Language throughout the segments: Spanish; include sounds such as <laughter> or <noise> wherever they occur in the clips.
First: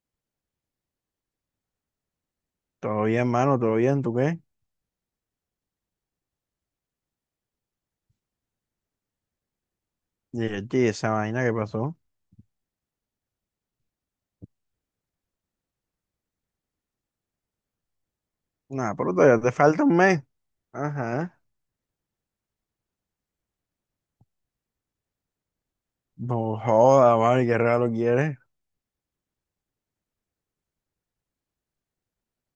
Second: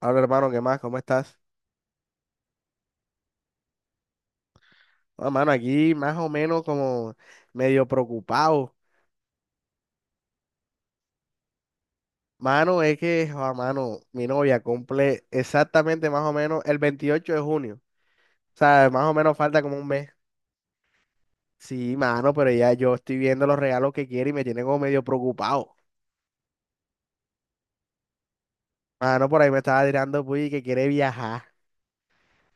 Hola hermano, ¿qué más? ¿Cómo estás? Todo bien, mano, todo bien, ¿tú qué? Ah, mano, aquí más o menos como medio preocupado. Y yo, "Chi, esa vaina que pasó. Mano, es que, ah, mano, mi novia cumple exactamente más o menos el 28 de junio. O sea, Nada, más o pero menos todavía te falta como falta un un mes. mes. Ajá. Sí, mano, pero ya yo estoy viendo los regalos que quiere y me tiene como medio preocupado. No joda, mano, ¿y qué regalo quieres? Mano, por ahí me estaba tirando puy que quiere viajar.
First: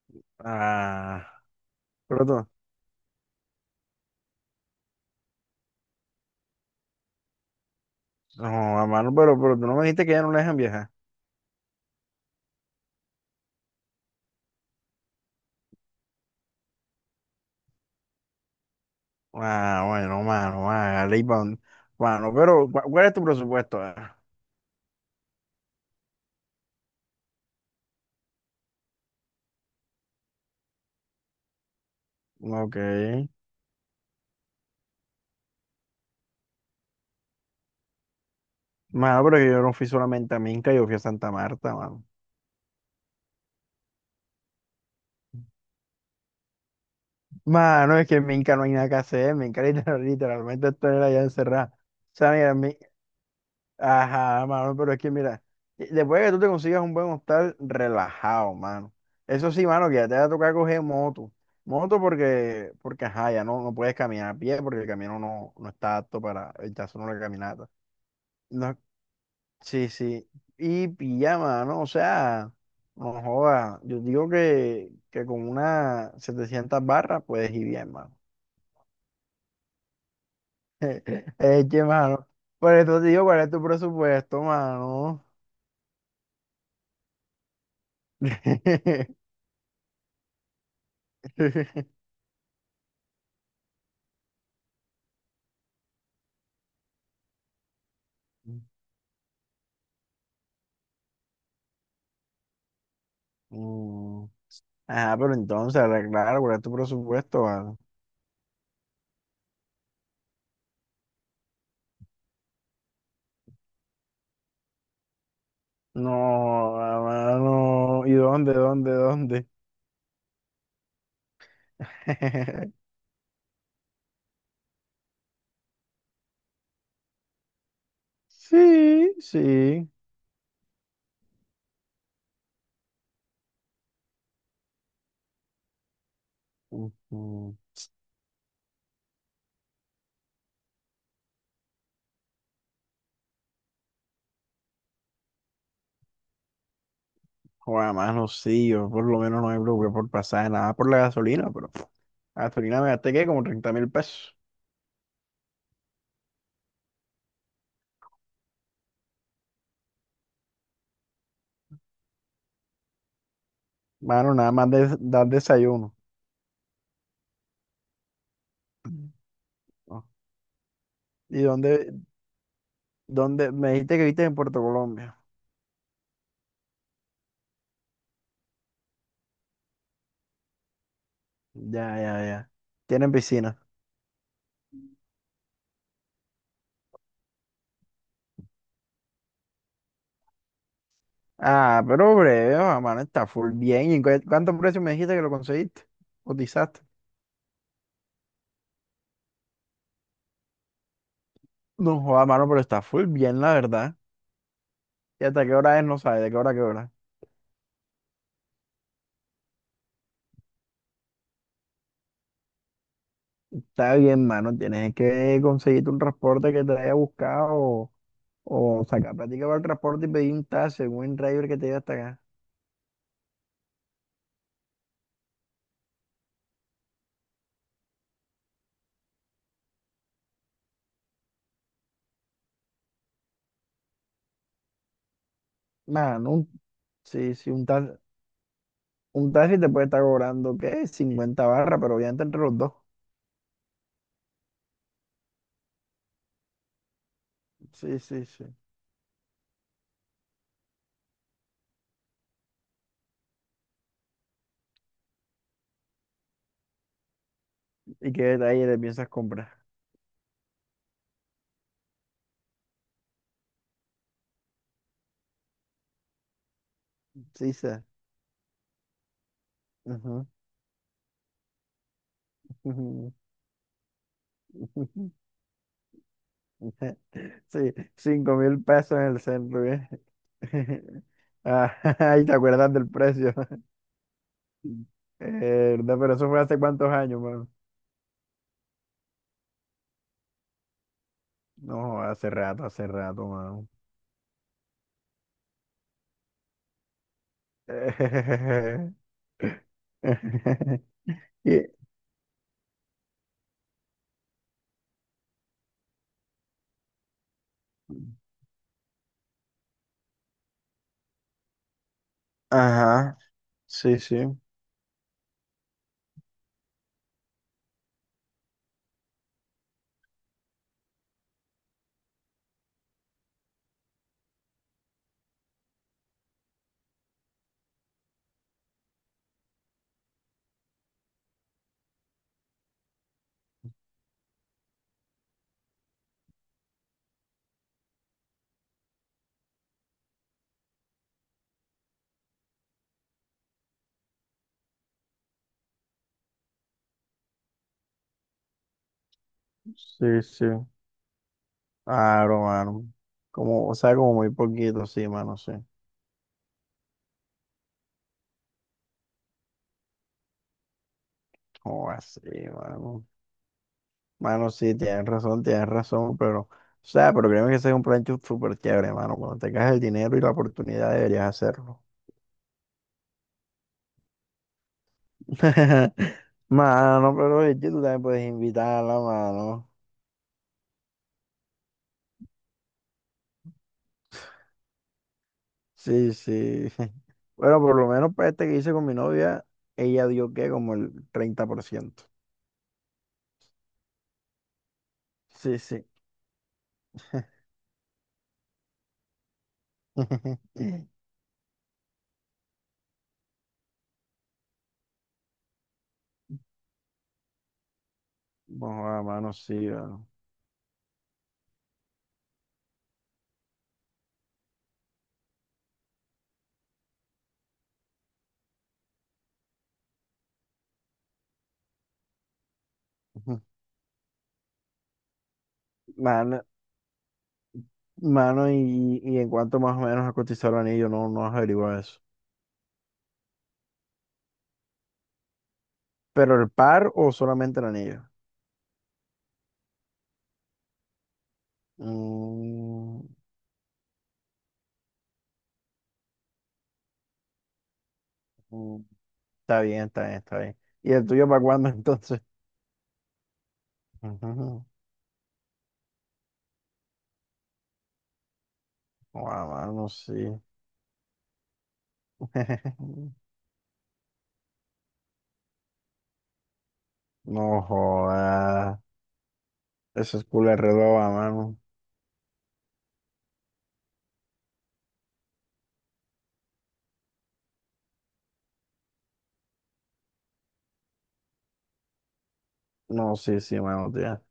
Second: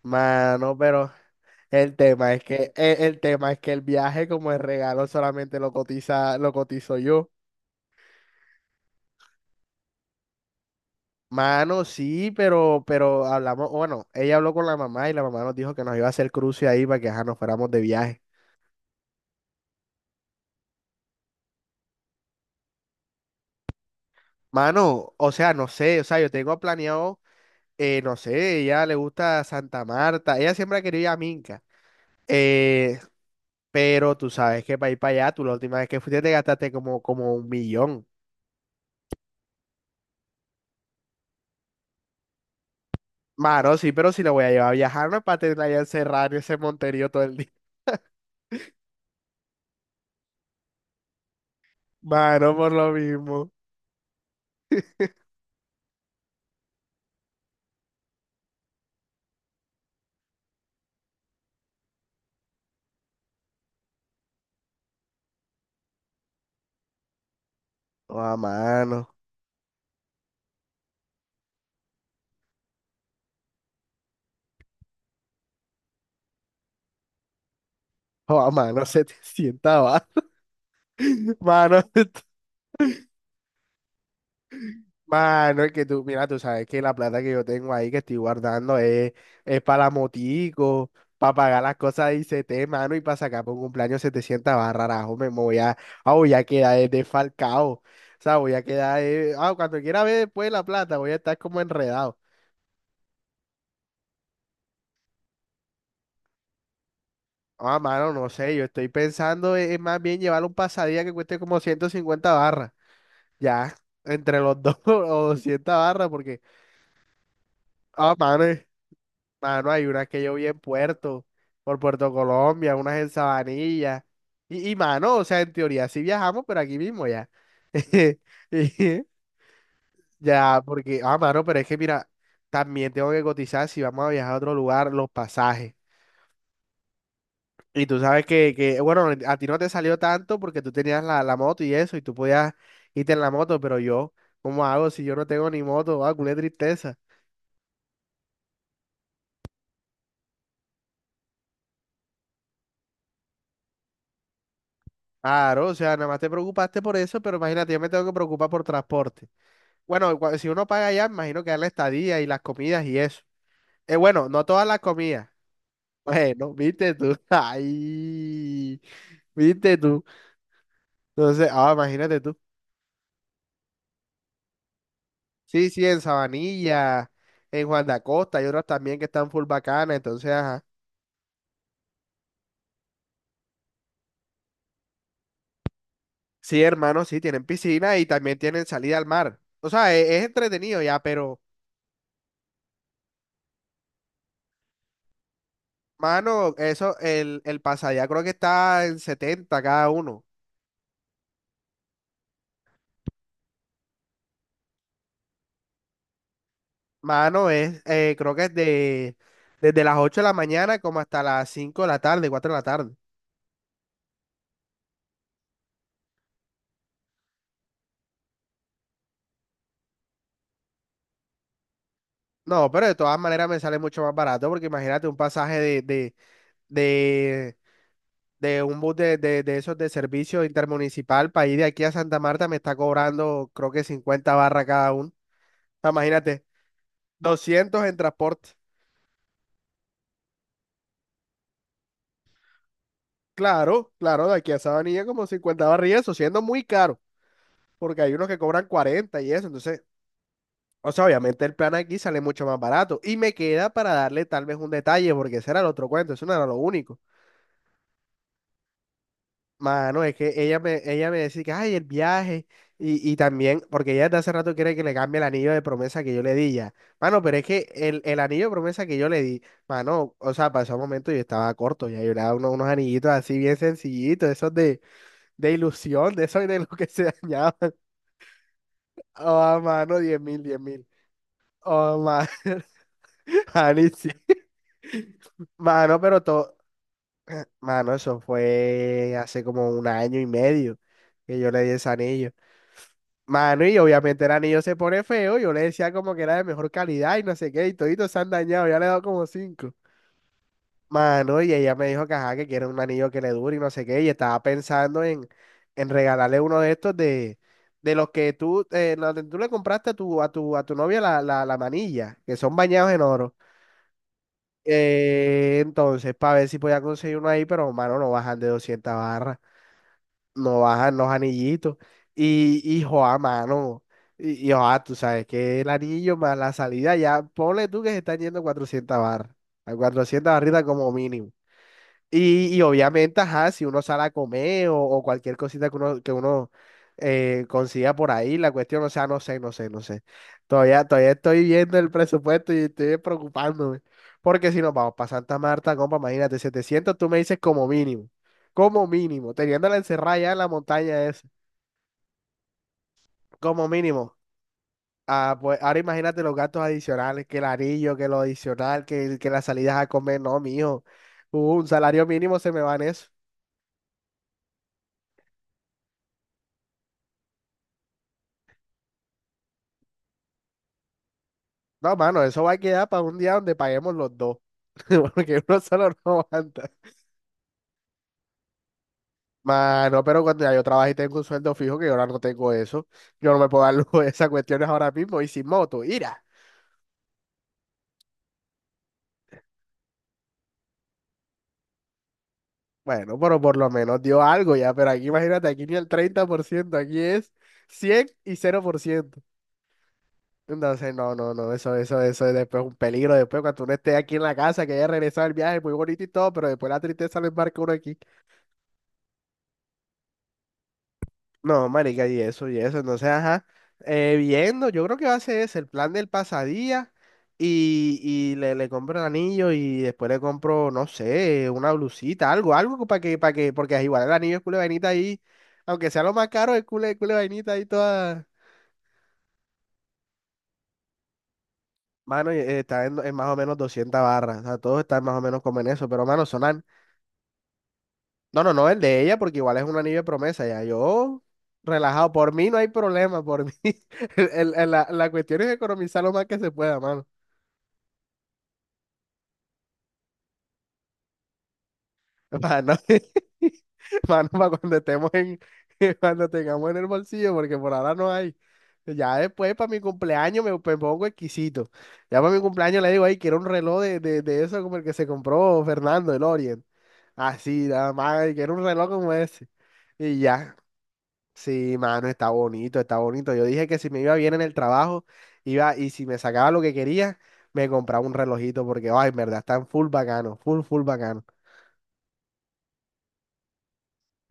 Mano, pero Ah, el pero tú, tema es que el, el tema es que el viaje como el regalo solamente lo cotizo yo. no, mano, pero tú no me dijiste que ya no le dejan viajar. Mano, sí, pero hablamos, bueno, ella habló con la mamá y la mamá nos dijo que nos iba a hacer cruce ahí para que ajá, nos fuéramos de viaje. Ah, bueno, mano, hágale Mano, pero, ¿cuál es tu presupuesto? Ah, Mano, o sea, no sé, o sea, yo tengo planeado, no sé, ella le gusta Santa Marta, ella siempre ha querido ir a Minca, ok. eh, pero tú sabes que para ir para allá, tú la última vez que fuiste te gastaste como, como un millón. Mano, pero que yo no fui solamente a Minca, yo fui a Santa Marta, mano. Mano, sí, pero si la voy a llevar a viajar, no es para tenerla allá encerrada en ese monterío todo el día. Mano, es que en Minca no hay nada que hacer, en Minca <laughs> literalmente estoy allá encerrado. O <laughs> sea, mira, Mano, por lo mismo. ajá, mano, pero es que mira, después de que tú te consigas un buen hostal, relajado, mano. Eso sí, mano, que ya te va a tocar coger moto. Moto porque ajá, ya no, no puedes caminar a pie porque el camino no, no está apto para el caso solo la caminata. Oh, No, mano. sí, sí. Y pijama, ¿no? O sea, no joda. Yo digo que con una 700 barras puedes ir bien, mano. Oh, mano, <laughs> se te sienta, va. <laughs> <laughs> Es Mano, que, <laughs> mano, por eso te digo, ¿cuál es tu presupuesto, mano? Mano, es que tú, mira, tú sabes que la plata que yo tengo ahí que estoy guardando es para la motico, para pagar las <laughs> cosas de ICT, mano, y para sacar por un cumpleaños 700 barras, rajo, me voy a, voy a quedar desfalcado, o sea, voy a quedar, cuando quiera ver después la plata, voy a estar como enredado. Mm. Ah, pero entonces arreglar, guardar tu presupuesto, ¿vale? Ah, mano, no sé, yo estoy pensando es más bien llevar un pasadía que cueste como 150 barras, ya, entre los dos <laughs> o 200 barras, porque, No, hermano. ¿Y ah, mano. dónde, dónde, dónde? Mano, hay unas que yo vi en Puerto, por Puerto Colombia, <laughs> unas en Sabanilla. Y mano, o sea, en teoría sí viajamos, pero aquí mismo ya. <laughs> Y Sí, sí. ya, porque, ah, mano, pero es que mira, también tengo que cotizar si vamos a viajar a otro lugar, los pasajes. Ujú. Y tú sabes que, bueno, a ti no te salió tanto porque tú tenías la moto y eso, y tú podías irte en la moto, pero yo, ¿cómo hago si yo no tengo ni moto? Ah, culé tristeza. Joder, mano, sí, yo por lo menos no me preocupé por pasaje, nada por la gasolina, pero pff, gasolina me gasté que como 30.000 pesos. Claro, o sea, nada más te preocupaste por eso, pero imagínate, yo me tengo que preocupar por transporte. Bueno, si uno paga allá, me imagino que da la estadía y las comidas y eso. Bueno, Mano, no nada todas más las de dar comidas. <laughs> desayuno. Bueno, viste tú. <laughs> Ay, Mm. viste tú. Oh. ¿Y Entonces, ah, dónde, imagínate tú. dónde? Me dijiste que viste en Puerto Colombia. Sí, sí, en Sabanilla, en Juan de Acosta, y otras también que están full bacanas. Entonces, ajá. Ya, ya, ya. Tienen piscina. Sí, hermano, sí, tienen piscina y también tienen salida al mar. O sea, es, entretenido ya, pero, Ah, pero breve, ah, mano, está full bien. ¿Y en cuánto precio me dijiste que lo conseguiste? mano, ¿Cotizaste? eso, el pase allá creo que está en 70 cada uno. No joda, mano, pero está full bien, la verdad. ¿Y hasta qué hora es? No sabes, ¿de qué hora a qué hora? Mano, es, creo que es de, desde las 8 de la mañana como hasta las 5 de la tarde, 4 de la tarde. Está bien, mano, tienes que conseguirte un transporte que te haya buscado o sacar plática para el transporte y pedir un taxi, un driver que te lleve hasta acá. No, pero de todas maneras me sale mucho más barato porque imagínate un pasaje de, de un bus de esos de servicio intermunicipal para ir de aquí a Santa Marta me está cobrando creo que 50 barras cada uno. Ah, Mano, imagínate, sí, sí, un 200 taxi, en transporte. un taxi te puede estar cobrando, ¿qué? 50 barras, pero obviamente entre los dos. Claro, claro, de aquí a Sabanilla como 50 barras y eso, siendo muy caro, Sí, porque hay sí, unos que sí. cobran 40 y eso, entonces… O sea, obviamente el plan aquí sale mucho más barato. Y me queda para darle tal vez un detalle, porque ese era el otro cuento, eso no era lo único. ¿Y qué detalle le piensas comprar? Mano, es que ella me decía que, ay, el viaje. Y también, porque ella desde hace rato quiere que le cambie el anillo de promesa que yo le di ya. Mano, pero es Sí, que sí. el anillo de promesa que yo le di, mano, o sea, pasó un momento y yo estaba corto, ya yo le daba unos, Ujú. anillitos así bien sencillitos, esos <laughs> de ilusión, de esos de los que se dañaban. Sí, <laughs> 5.000 pesos en el Oh, centro, ¿bien? mano, 10.000, 10.000. <laughs> Ah. Oh, <laughs> Ay, man, ¿te acuerdas del precio? <laughs> Ani, sí. <laughs> ¿Verdad? Mano, Pero pero eso fue todo, hace cuántos años, mano. mano, eso fue hace como un año y medio que yo le di ese No, anillo. Hace rato, mano. Mano, y obviamente el anillo se pone feo, yo le decía como que era de mejor calidad y no sé qué, y toditos se han dañado, ya le he <laughs> dado como cinco. Mano, y Y- ella me dijo que ajá, que quiere un anillo que le dure y no sé qué, y estaba pensando en regalarle uno de estos de los que tú le compraste a tu novia la manilla, que son bañados en Ajá, oro. sí, sí, Entonces, para ver si podía conseguir uno ahí, pero mano, no bajan de 200 barras, no bajan los anillitos. Y joa, mano, y joa, tú sabes que el anillo más la salida, ya ponle tú que se están yendo 400 barras, a 400 barritas como mínimo. Y obviamente, ajá, si uno sale a comer o cualquier cosita que uno consiga por ahí, la cuestión, o sea, no sé, no sé, no sé. Todavía, todavía estoy viendo el presupuesto y estoy preocupándome. Porque si nos vamos para Santa Marta, compa, imagínate, 700 tú me dices como mínimo, teniéndola encerrada sí, ya en sí. la montaña esa, Claro, mano. como Como, o sea, como mínimo. muy poquito, sí, mano, Ah, sí. pues ahora imagínate los gastos adicionales, que el anillo, que lo adicional, que las salidas a comer, no, mijo. Un Como salario así, mínimo se me va en mano. eso. Mano, sí, tienes razón, pero, o sea, pero créeme que ese es un plan súper chévere, mano. Cuando tengas el dinero y la oportunidad deberías hacerlo. No, mano, eso va a quedar para un día donde paguemos los dos. <laughs> Porque uno solo no <laughs> aguanta. Mano, pero es que tú también puedes invitarla, mano. Mano, pero cuando ya yo trabajo y tengo un sueldo fijo, que yo ahora no tengo eso, yo no me puedo dar lujo de esas cuestiones ahora mismo y sin moto, Sí, ira. sí. <laughs> Bueno, por lo menos para este que hice con mi novia, ella dio que como el 30%. Bueno, pero por lo menos dio algo ya, pero aquí imagínate, Sí, aquí ni sí. el 30% aquí es 100 y 0%. <laughs> Entonces, no, no, no, eso es después un peligro, después cuando uno esté aquí en la casa, que haya regresado el viaje, muy bonito y todo, pero después la tristeza lo embarca uno aquí. Bueno, mano, sí, mano. No, marica, y eso, y eso. Entonces, ajá, viendo, yo creo que va a ser ese, el plan del pasadía y le compro el anillo y después le compro, no sé, una blusita, algo, algo para que, <laughs> porque igual el anillo es culo de vainita ahí, aunque sea lo más Mano, caro, es culo de vainita ahí toda, mano, y en cuanto más o menos a cotizar el anillo, no, no has averiguado eso. mano, y, está en más o menos 200 barras, o sea, todos están más o menos como en eso, pero, mano, ¿Pero son. el par o solamente el anillo? No, no, no, el de ella, porque igual es un anillo de promesa, ya yo relajado, por mí no hay Mm, problema, por mí. <laughs> La cuestión es economizar lo más que se pueda, mano. mm, está bien, está bien, está bien. ¿Y el tuyo para cuándo <laughs> entonces? Para <laughs> Mano, para Ujú. cuando estemos en, <laughs> cuando tengamos en el bolsillo, porque por ahora no hay. Ya Guau, después, para mi mano, sí. cumpleaños, me pongo exquisito. Ya para mi cumpleaños le digo, <laughs> ay, quiero un reloj de eso como el que se compró Fernando, el Orient. No Así, nada más, ay, quiero un jodas. reloj como ese. Eso Y es culo ya. de reloj, mano. Sí, mano, está bonito, está bonito. Yo dije que si me iba bien en el trabajo, iba, y si me sacaba lo que quería, me compraba un relojito, porque, ay, en verdad, están full bacano, full, full bacano. No, sí, sí, mano, tía.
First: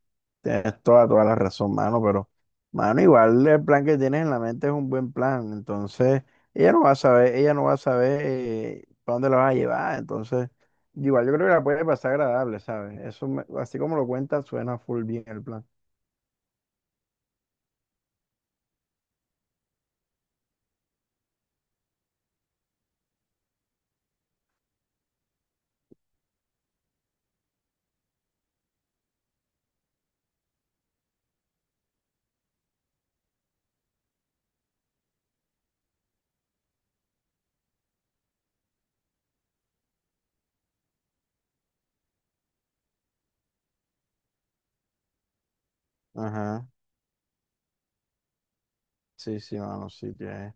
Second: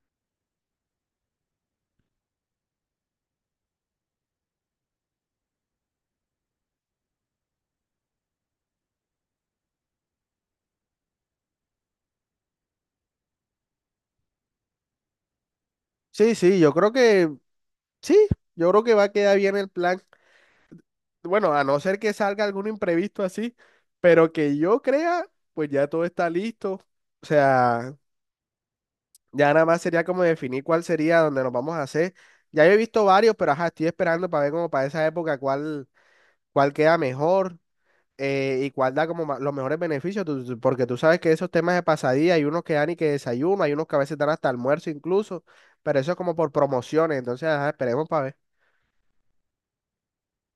Tienes toda, toda la razón, mano, pero, mano, igual el plan que tienes en la mente es un buen plan, entonces ella no va a saber, ella no va a saber para dónde la vas a llevar, entonces, igual yo creo que la puede pasar agradable, ¿sabes? Eso, así como lo cuenta suena full bien el plan. Sí, sí, yo creo que, sí, yo creo que va a quedar bien el plan. Bueno, a no ser que salga algún imprevisto así, pero que yo crea, pues ya todo está listo. O sea, ya nada más sería como definir cuál sería donde nos vamos a hacer. Ya yo he visto varios, pero ajá, estoy esperando para ver como para esa época cuál, cuál queda mejor. Y cuál da como los mejores beneficios, porque tú sabes que esos temas de pasadía hay unos que dan y que desayuno, hay unos que a veces dan hasta almuerzo incluso, pero eso es como por Ajá, promociones, entonces ajá, esperemos para ver. sí, sí, mano, sí, tienes.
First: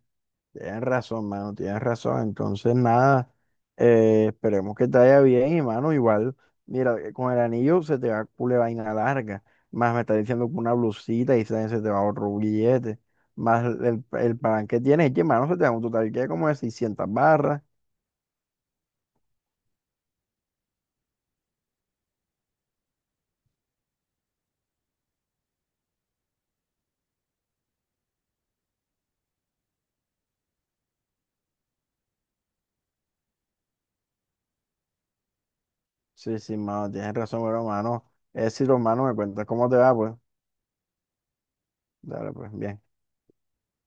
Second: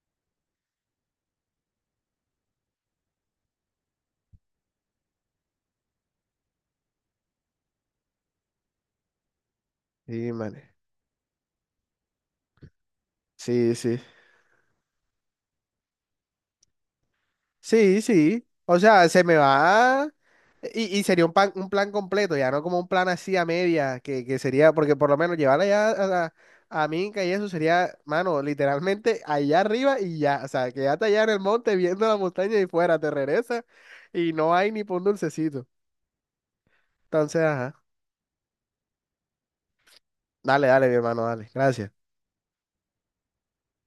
Tienes razón, mano, tienes razón. Entonces, nada, esperemos que te vaya bien y, mano, igual, mira, con el anillo se te va cule vaina larga, más me está Sí, diciendo que man. una blusita y se te va otro billete, más Sí, sí. el plan que tienes, es que, mano, se te da un total que como de 600 barras. Sí, sí. O sea, se me va. Y sería un, un plan completo, ya no como un plan así a media, que sería, porque por lo menos llevarla ya a, a Minca y eso sería, mano, literalmente allá arriba y ya, o sea, quédate allá en el monte viendo la montaña y fuera, te regresa y no hay ni por un dulcecito. Sí, sí, mano, tienes Entonces, razón, pero, ajá, mano, es si los manos me cuentas cómo te va, pues, dale, dale, mi hermano, dale, gracias. dale, pues, bien.